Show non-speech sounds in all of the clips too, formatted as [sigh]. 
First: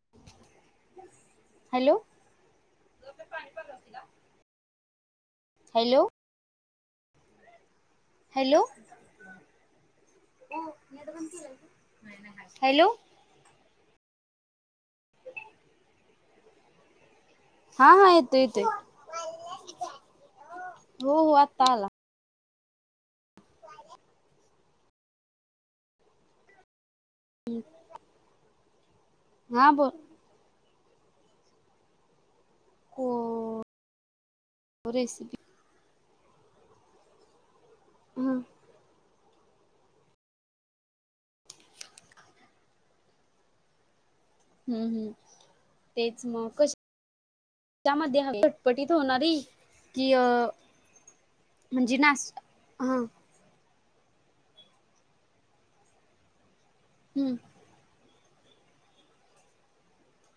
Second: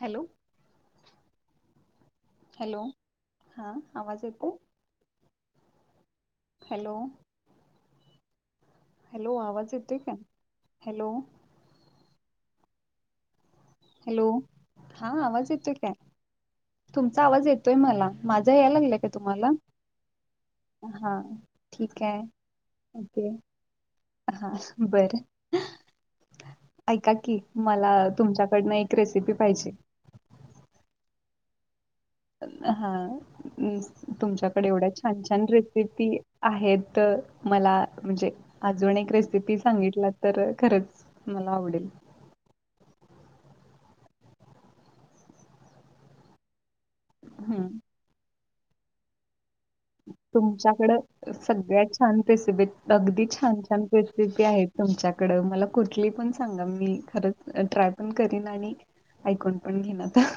Hello hello hello हा आवाज येतोय? हॅलो हॅलो हॅलो हॅलो आवाज येतोय का? हॅलो, हॅलो हॅलो, हा आवाज येतोय काय? तुम आवाज येतोय हा हा मला, येतोय माझा येतोय यायला लागलाय का तुम्हाला? हो हा, हो आत्ता आला ठीक आहे. ओके,, हां बरं, ऐका की, मला तुमच्याकडनं एक रेसिपी पाहिजे. हा बोल हा, हो तुमच्याकडे एवढ्या छान रेसिपी छान रेसि पी आहेत. तर मला ह म्हणजे हम्म अजून एक रिस् सांगितला तर खरच मला आवडेल. हम्म हम्म,, तेच मग कशी हम्म त्यामध्ये हवी. पटीत होणारी. कि अ तुमच्याकडं, सगळ्यात म्हणजे छान नाश रेसिपी हा अगदी छान, छान. रेसिपी आहेत तुमच्याकडं मला कुठली पण सांगा मी हम्म खरंच ट्राय पण करीन, आणि ऐकून पण घेईन आता.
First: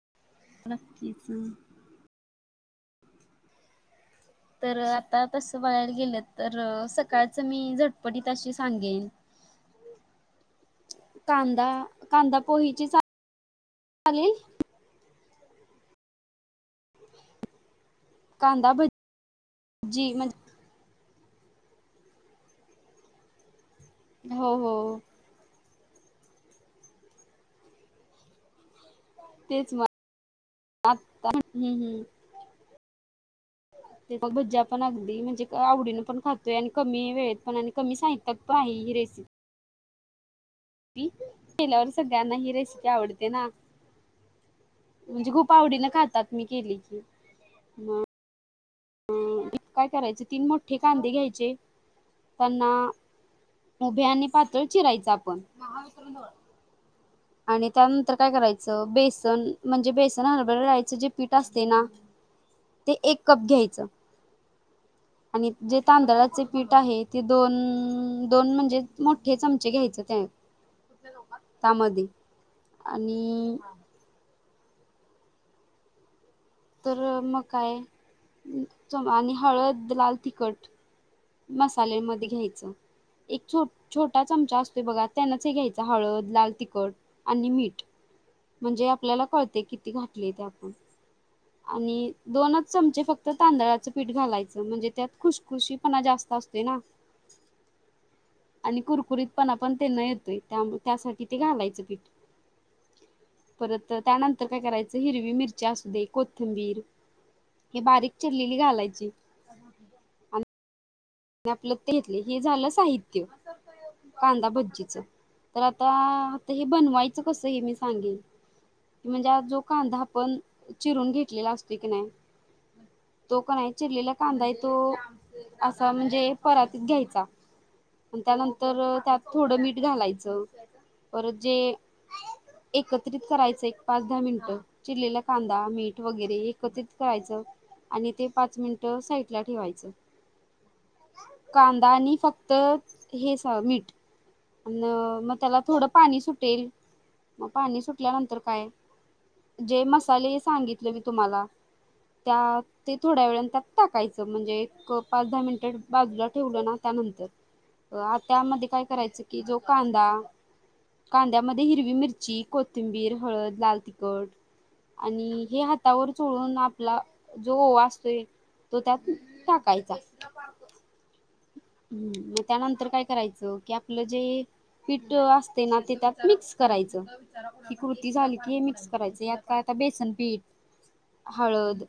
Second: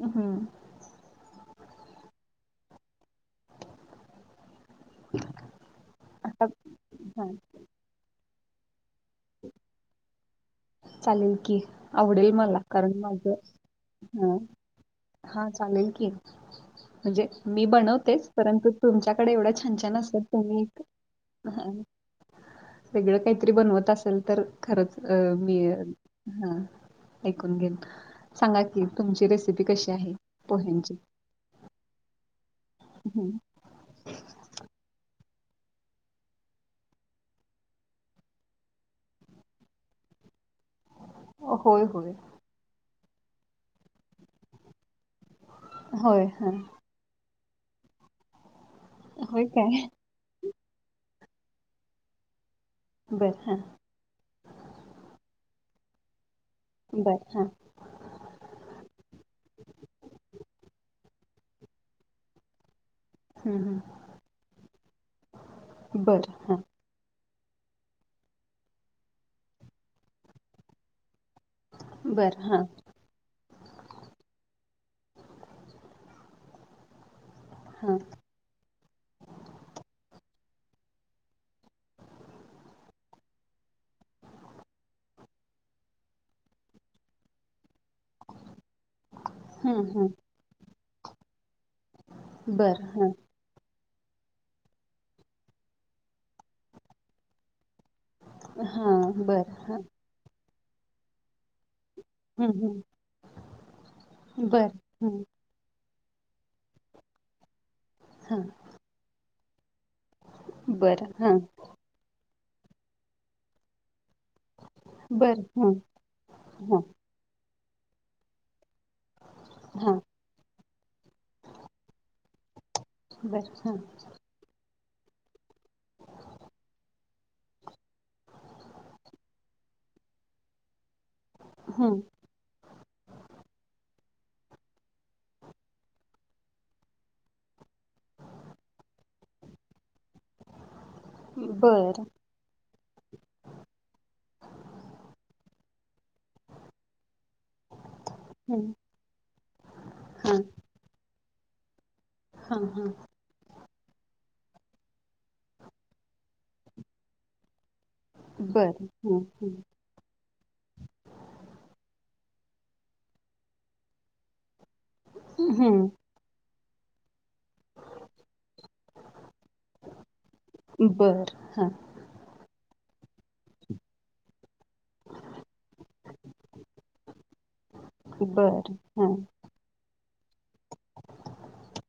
अं हम्म. नक्कीच तर आता,, तस बघयला गेलं आता तर हा सकाळच मी झटपटीतऽऽऽ तशी सांगेन. चालेल की, कांदा आवडेल कांदा मला पोहेची कारण माझ चालेल हा. हा चालेल की, म्हणजे मी बनवऽ तेच, परंतु कांदा तुमच्याकडे एवढं छान, छान भजी असतात म्हणजे तुम्ही ह, वेगळं काहीतरी बनवत असेल तर हो हो खरंच अं,, हा,, ऐकून घेत सांगा की,, तुमची रेसिपी तेच मग कशी आहे पोह्यांची हम्म हम्म हम्म. ते बजा पण अगदी म्हणजे आवडीनं पण खातोय आणि कमी वेळेत पण आणि कमी साहित्यात पण आहे ही रेसिपी होय केल्यावर होय सगळ्यांना ही रेसिपी आवडते ना म्हणजे खूप आवडीन होय, खातात मी हां. केली की मग ह काय करायचे तीन मोठे कांदे घ्यायचे त्यांना बरं, हां. उभे आणि पातळ चिरायच आपण बरं, हां. आणि त्यानंतर काय करायचं बेसन म्हणजे बेसन हरभर डाळीचं जे पीठ असताना ते एक कप हं, हं. घ्यायचं आणि जे बरं, तांदळाचे हां. पीठ आहे ते म्हणजे मोठे चमचे घ्यायचे त्यामध्ये बरं, हां. आणि तर मग काय हां. च आणि हळद लाल तिखट मसाल्यामध्ये घ्यायचं एक छोटा चमचा असतोय बघा त्यानच हे घ्यायच हळद लाल तिखट आणि मीठ हो म्हणजे आपल्याला कळत किती घातले ते आपण आणि दोनच बरं, चमचे हां. फक्त तांदळाचे पीठ घालायचं म्हणजे त्यात खुशखुशीपणा जास्त असते ना आणि हां, बरं. कुरकुरीतपणा पण तेन येतोय त्यासाठी ते घालायचं पीठ हं, हं. परत तर त्यानंतर काय बरं, करायचं हं. हिरवी मिरच्या असू दे कोथिंबीर हे बारीक हां. चिरलेली घालायची बरं, हां. आपल्यात घेतले हे झालं साहित्य कांदा भजीच बरं, तर हं. आता आता हे हां, बनवायचं कस हे मी सांगेन म्हणजे आ जो कांदा हां. आपण चिरून घेतलेला असतो की नाही तो बरं, कणी आहे हां. चिरलेला कांदा असतोय तो म्हणजे परातीत घ्यायचा आणि त्यानंतर त्यात थोडं मीठ घालायचं पर जे हं. एकत्रित करायच एक पाच दहा मिनिटं चिरलेला कांदा मीठ वगैरे एकत्रित करायचं आणि ते पाच मिनिट साईड ला ठेवायचं कांदा बरं, आणि फक्त हे मीठ अ मग त्याला थोडं पाणी सुटेल मग पाणी सुटल्यानंतर हं. काय जे हां, मसाले सांगितले मी तुम्हाला हां, त्या हां. ते थोड्या वेळ त्यात टाकायचं म्हणजे एक पाच दहा मिनिटे बाजूला ठेवलं ना त्यानंतर त्यामध्ये काय बरं, हं, करायचं की हं. जो कांदा कांद्यामध्ये हिरवी मिरची ची कोथिंबीर हळद लाल तिखट आणि हे हं. हातावर चोळून आप ला जो वाचतोय तो त्यात टाकायच हम् बरं, हां. म त्यानंतर काय करायचं की आपलं जे पीठ असते ना ते त्यात मिक्स करायचं की कृती झाली की हे बरं, मिक्स हां. करायच यात काय बेसनपीठ हळद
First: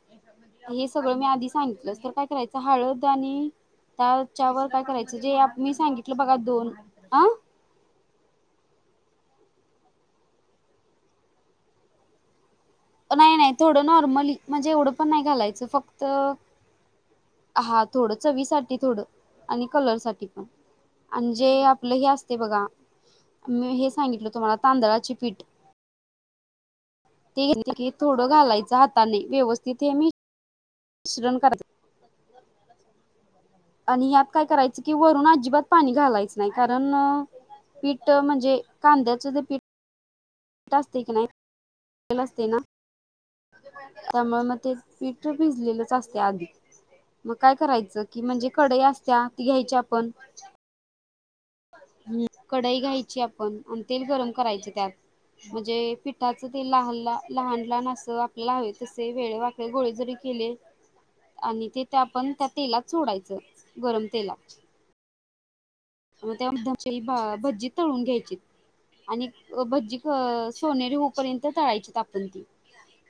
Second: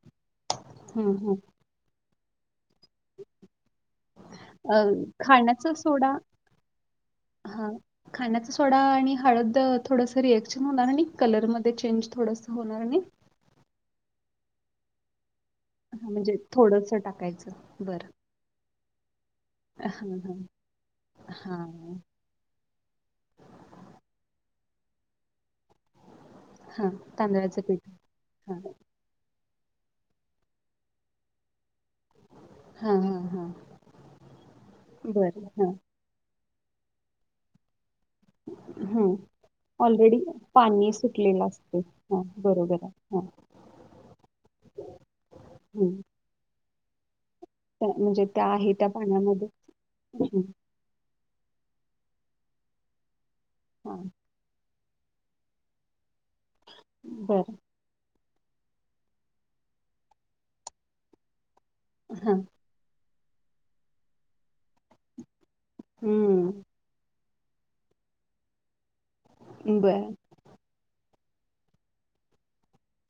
हे हं, सगळं मी हं. आधी सांगितलं काय करायच हळद आणि त्याच्यावर अ, काय करायचं जे खाण्याचा मी सोडा सांगितलं बघा दोन, अं हा खाण्याचा सोडा आणि हळद थोडस रिएक्शन होणार आणि कलर मध्ये चेंज थोडसं. नाही नाही थोडं नॉर्मली म्हणजे एवढं पण नाही घालायचं. फक्त हा म्हणजे थोडसा हा थोडं चवीसाठी थोडं आणि कलर हां साठी हां पण. आणि जे आपलं हां हे असते बघा मी हे सांगितलं तुम्हाला तांदळाची पीठ. हां तांदळाचं पीठ ते थोडं हां घालायचं हाताने व्यवस्थित हे मिश्रण करा. हा हा हां आणि यात काय करायचं की वरून बरं अजिबात हां पाणी घालायचं नाही कारण पीठ म्हणजे हं कांद्याचं ते पीठ ऑलरेडी पाणी असते की नाही सुटलेलं असते हा असते ना बरोबर हं. त्यामुळे मग ते पीठ भिजलेलंच हं असते आधी. मग काय त्या करायचं कि त्या म्हणजे आहे कढई त्या असत्या ती पाण्यामध्ये घ्यायची आपण. हं ह कढाई घायची आपण आणि हां तेल गरम करायचे त्यात म्हणजे पीठ त्याच ते लहान बरं लहान लहान असं लावे तसे वेळे वाकळे गोळे जरी केले आणि ते त्या आपण हां त्या तेला चोडायच. गरम तेलात. मग हं त्याची भज्जी तळून घ्यायची आणि भज्जी बरं सोनेरी होऊपर्यंत तळायची आपण ती.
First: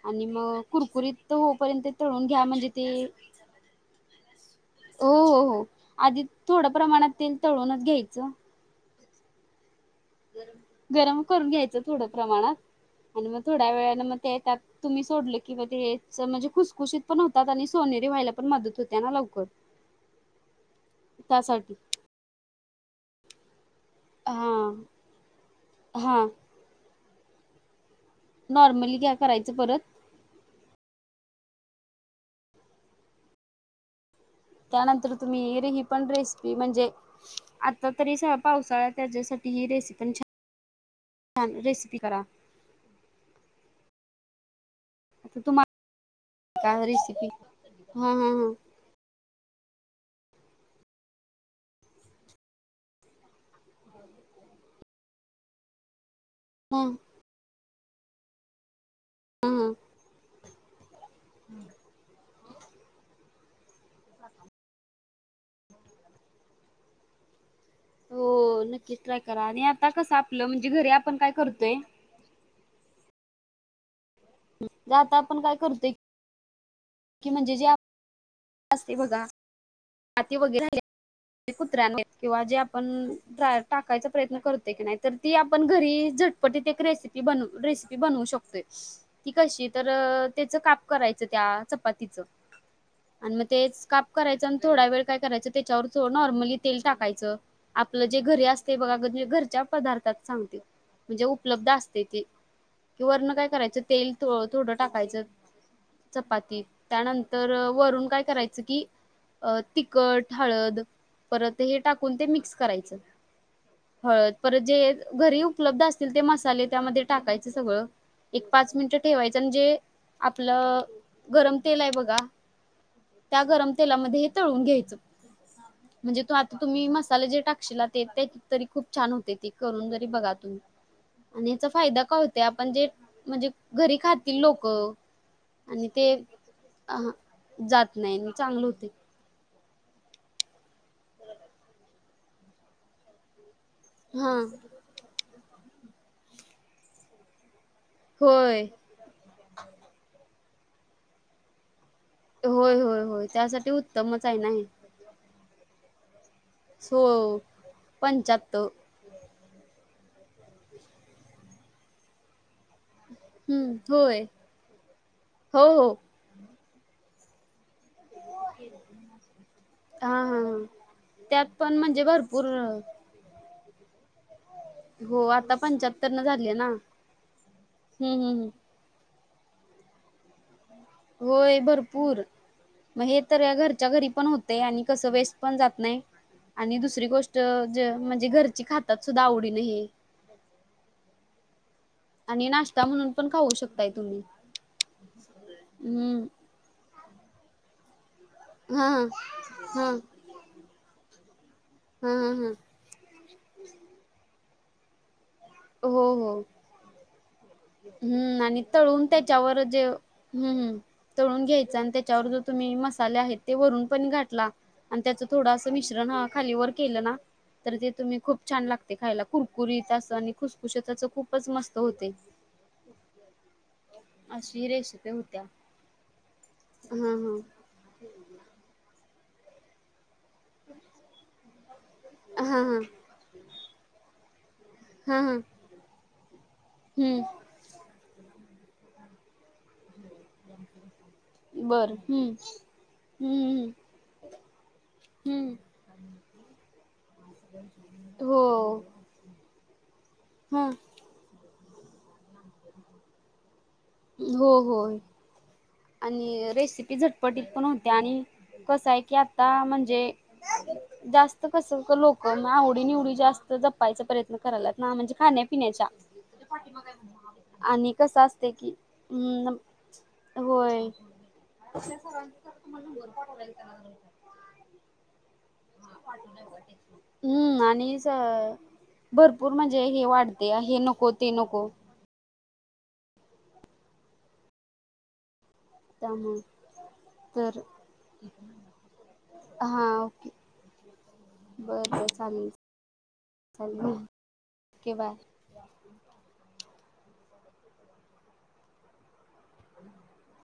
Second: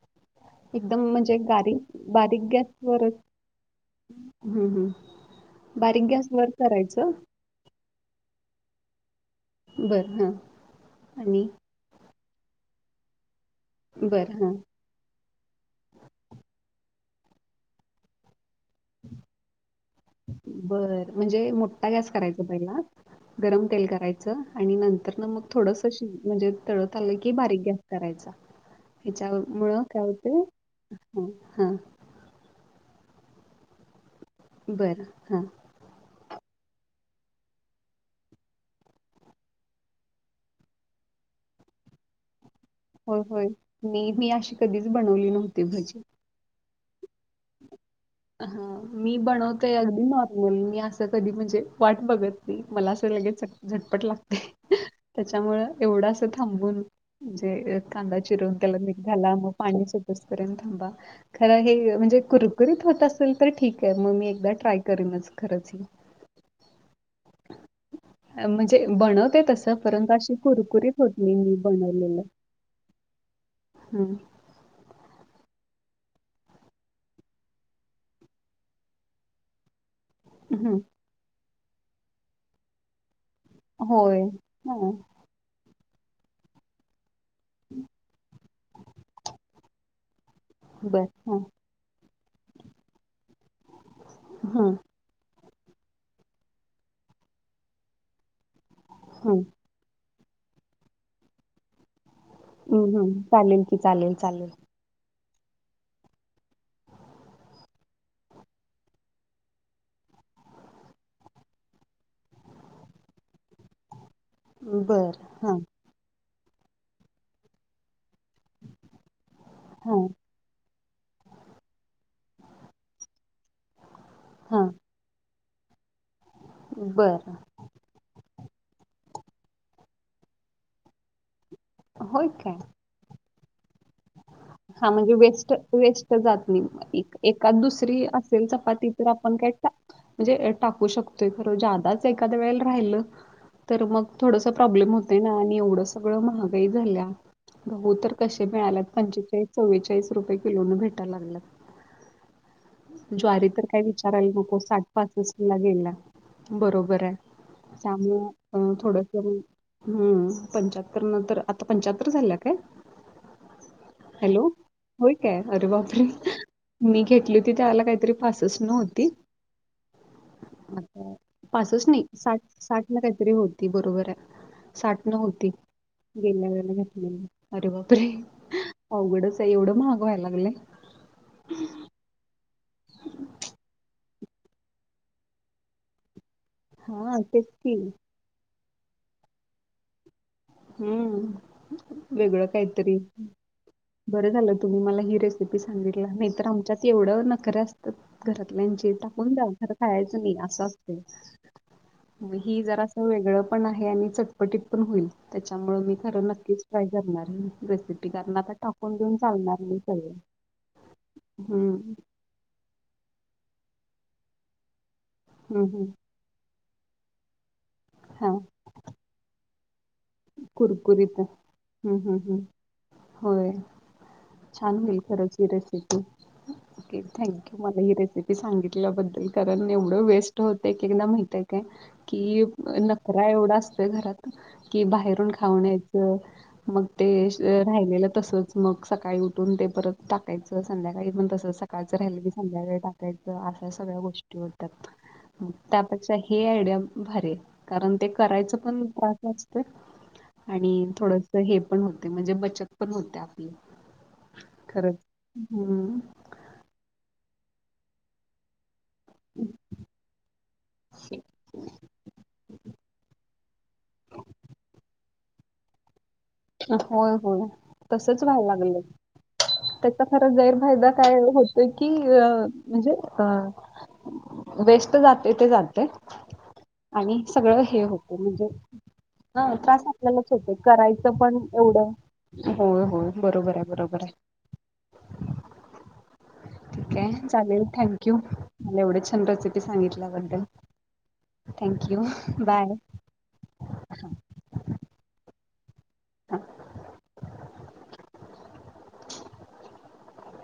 आणि मग एकदम कुरकुरीत तर म्हणजे गारीक होईपर्यंत तळून बारीक घ्या म्हणजे ते गॅसवरच हं हं हो हो हो बारीक आधी गॅसवर थोडं प्रमाणात करायचं तेल तळूनच घ्यायचं. बरं हां गरम आणि करून घ्यायचं थोडं. प्रमाणात आणि मग थोड्या वेळेने मग बरं ते हां. तुम्ही सोडलं की मग म्हणजे खुसखुशीत पण होतात आणि सोनेरी व्हायला. पण मदत होते ना लवकर बर म्हणजे त्यासाठी मोठा गॅस करायचा पहिला? गरम तेल करायचं आणि हा नंतर ना मग थोडस हा म्हणजे तळत आलं की बारीक गॅस करायचा नॉर्मली काय ह्याच्या करायचं मुळ परत काय होत हं हां. बरं त्यानंतर हां. तुम्ही [unintelligible] ही पण रेसिपी म्हणजे आता तरी स पावसाळ्या त्याच्यासाठी ही रेसिपी छान छान रेसिपी करा. हो होय मी मी अशी कधीच बनवली आता नव्हती तुम्हाला भजी. का रेसिपी हा मी बनवत ते अगदी नॉर्मल मी असं कधी म्हणजे वाट बघत नाही मला असं लगेच झटपट लागते. त्याच्यामुळें एवढाच. थांबून हा ह म्हणजे कांदा चिरवून त्याला मीठ घाला मग ह ह पाणी सुटेपर्यंत थांबा. खर हे म्हणजे कुरकुरीत होत. असेल तर ठीक आहे मग मी एकदा ट्राय करेनच खरचं. हो म्हणजे नक्कीच ट्राय बनवते करा आणि तसं आता परंतु कसं अशी आपलं म्हणजे घरी कुरकुरीत आपण होत काय नाही मी करतोय बनवलेलं. हम्म आता आपण काय करतोय कि म्हणजे जे ते बघा माती वगैरे हं. कुत्र्याने किंवा जे आपण टाकायचा होय प्रयत्न करत की हां नाही तर ती आपण घरी झटपटीत एक रेसिपी रेसिपी बनवू शकतोय की कशी तरं त्याच काप बर करायचं हां त्या चपातीचं आणि मग तेच काप कराचं आणि हां थोडा वेळ काय करायचं. त्याच्यावरो नॉर्मली तेल टाकायच आपलं जे घरी असते बघा हां घरच्या पदार्थ सांगते म्हणजे उपलब्ध असते ते. हं, कि हं. वर्ण काय चालेल की करायचं तेल चालेल चालेल थोडं टाकायचं. चपाती त्यानंतर वरून काय करायचं कि अ तिखट, हळद परत हे टाकून ते मिक्स करायचं. हळद परत जे बर घरी हां उपलब्ध असतील ते मसाले त्यामध्ये टाकायचे सगळं. एक पाच मिनिटं ठेवायचं आण जे हां आपलं गरम तेल आहे बघा त्या गरम तेलामध्ये हे तळून हां, घ्यायचं. म्हणजे तो आता तुम्ही मसाले बरं. जे टाकशिला ते त्या तरी खूप छान होतिया ती करून जरी बघा तुम्ही आणि याचा फायदा काय होत आपण जे म्हणजे घरी खात हा म्हणजे वेस्ट वेस्ट जात नाही अहं एक एक जात दुसरी नाही असेल चांगलं होते चपाती तर आपण काय? म्हणजे टाकू शकतोय खरं ज्यादाचं एखाद्या वेळेला राहिलं तर मग हा थोडसं प्रॉब्लेम होतयं ना आणि एवढं सगळं महागाई झालिया. गहू तर कसे होय. मिळाल्यात पंचेचाळीस चव्वेचाळीस रुपये किलो न भेटाय लागल्यात. होय होय होय ज्वारी तर त्यासाठी काय उत्तमच आहे विचारायला ना नको हे साठ पासष्ठ ला गेलिया, बरोबर आहे, हो. त्यामुळे पंच्याहत्तर अ थोडसं म हम्म पंच्याहत्तर न तर आता पंचाहत्तर झालिया काय? हम्म. होय. हॅलो, होय काय हो अरे हो बापरे, मी घेतली ह त्यावेळेला काहीतरी पासष्ठ न होती, हां हां हां त्यात पण पासष्ठ नाही म्हणजे साठ भरपूर साठ न काहीतरी होती बरोबर आहे. साठणं हो होती आता पंच्याहत्तर न गेल्या झाले ना वेळेला घेतलेली अरे बापरे हम्म हम्म हं. अवघडच आहे, एवढं महाग व्हाय लागलंयं. होय भरपूर. मग हे तर घरच्या य घरी पण होतयं आणि कसं वेस्ट पण जात नाही. आणि दुसरी हा गोष्ट तेच की ज म्हणजे घरची खातात सुद्धा आवडीन हे. हम्म. वेगळं आणि नाश्ता काहीतरी म्हणून पण खाऊ शकताय तुम्ही बरं झालं तुम्ही मला ही रेसिपी सांगितला हम्म. नाहीतर आमच्यात तेवढं नखर असत्यात हा घरातल्याची हा टाकून द्या घर हा खायाचं नाही असं असतयं. हा हा ही जरा अस वेगळं पण आहे आणि चट पटीत पण होईल त्याच्यामुळेळ मी हो खरं हो नक्कीच ट्राय करणार हे. हम्म आणि तळून त्याच्यावर नाही जे सगळं हम्म हम. तळून घ्यायचं आणि हम्म त्याच्यावर जो तुम्ही मसाले आहे ते वरून पण घातला आणि त्याचं हम्म थोडं हम्म मिश्रण खाली वर केलं ना तर ते तुम्ही हा खूप छान लागतयं खायला कुरकुरीत असं आणि खुशखुशीत अस कुरकुरीत खूपच मस्त हम्म होतयं. हम्म हम्म होय. छान होईल रेसिपी होत्या खरचं ही रेसिपी ओेके हा थँक्यू मला ही रेसिपी सांगितल्याबद कारण एवढ वेस्ट होतय एक एकदा माहितयं काय की, हा हा हा नखरा एवढा अस घरात की हा बाहेरून हा खाऊण यायचं मग हम्म ते श राहिलेलं तसचं मग सकाळी उठ ठून ते परत टाकायचं संध्याकाळी पण तसंच बर सकाळचं राहिलं की हम्म संध्याकाळी टाकायचं हम्म अशा हम्म सगळ्या गोष्टी होत्यात. हम्म त्यापेक्षा हे आयडिया भारीय कारण ते करायचं हो पण त्रासंच तर हा आणि थोडसं हे पण होतयं म्हणजे बचत पण होतिया आपली हो होय खरंच हम्म आणि रेसिपी झटपटीत पण होतिया आणि कसयं की आता म्हणजे जास्त कस क लोक आवडी निवडी जास्त ज पायचा प्रयत्न करायल्यात ना म्हणजे खाण्यापिण्याचा. होय होय तसच व्हाय असते की लागलंयं. हम् त्याचा खर होय गैरफायदा काय होतोय की अ म्हणजे अ वेस्ट जातयं ते जातयं. आणि सगळं हम्म हे आणि होतयं म्हणजे भरपूर ह म्हणजे त्रास हे आपल्यालाच वाढते होतयं हे नको करायचं ते पण नको एवढ होय होय बरोबर आहे बरोबर आहे त्यामुळे ठीक आहे तर चालेल थँक्यू मला एवढे छान रेसिपी सांगितल्याबद्दल बर थँक्यू बर चालेल बाय चालेल ओके बाय हा [inaudible]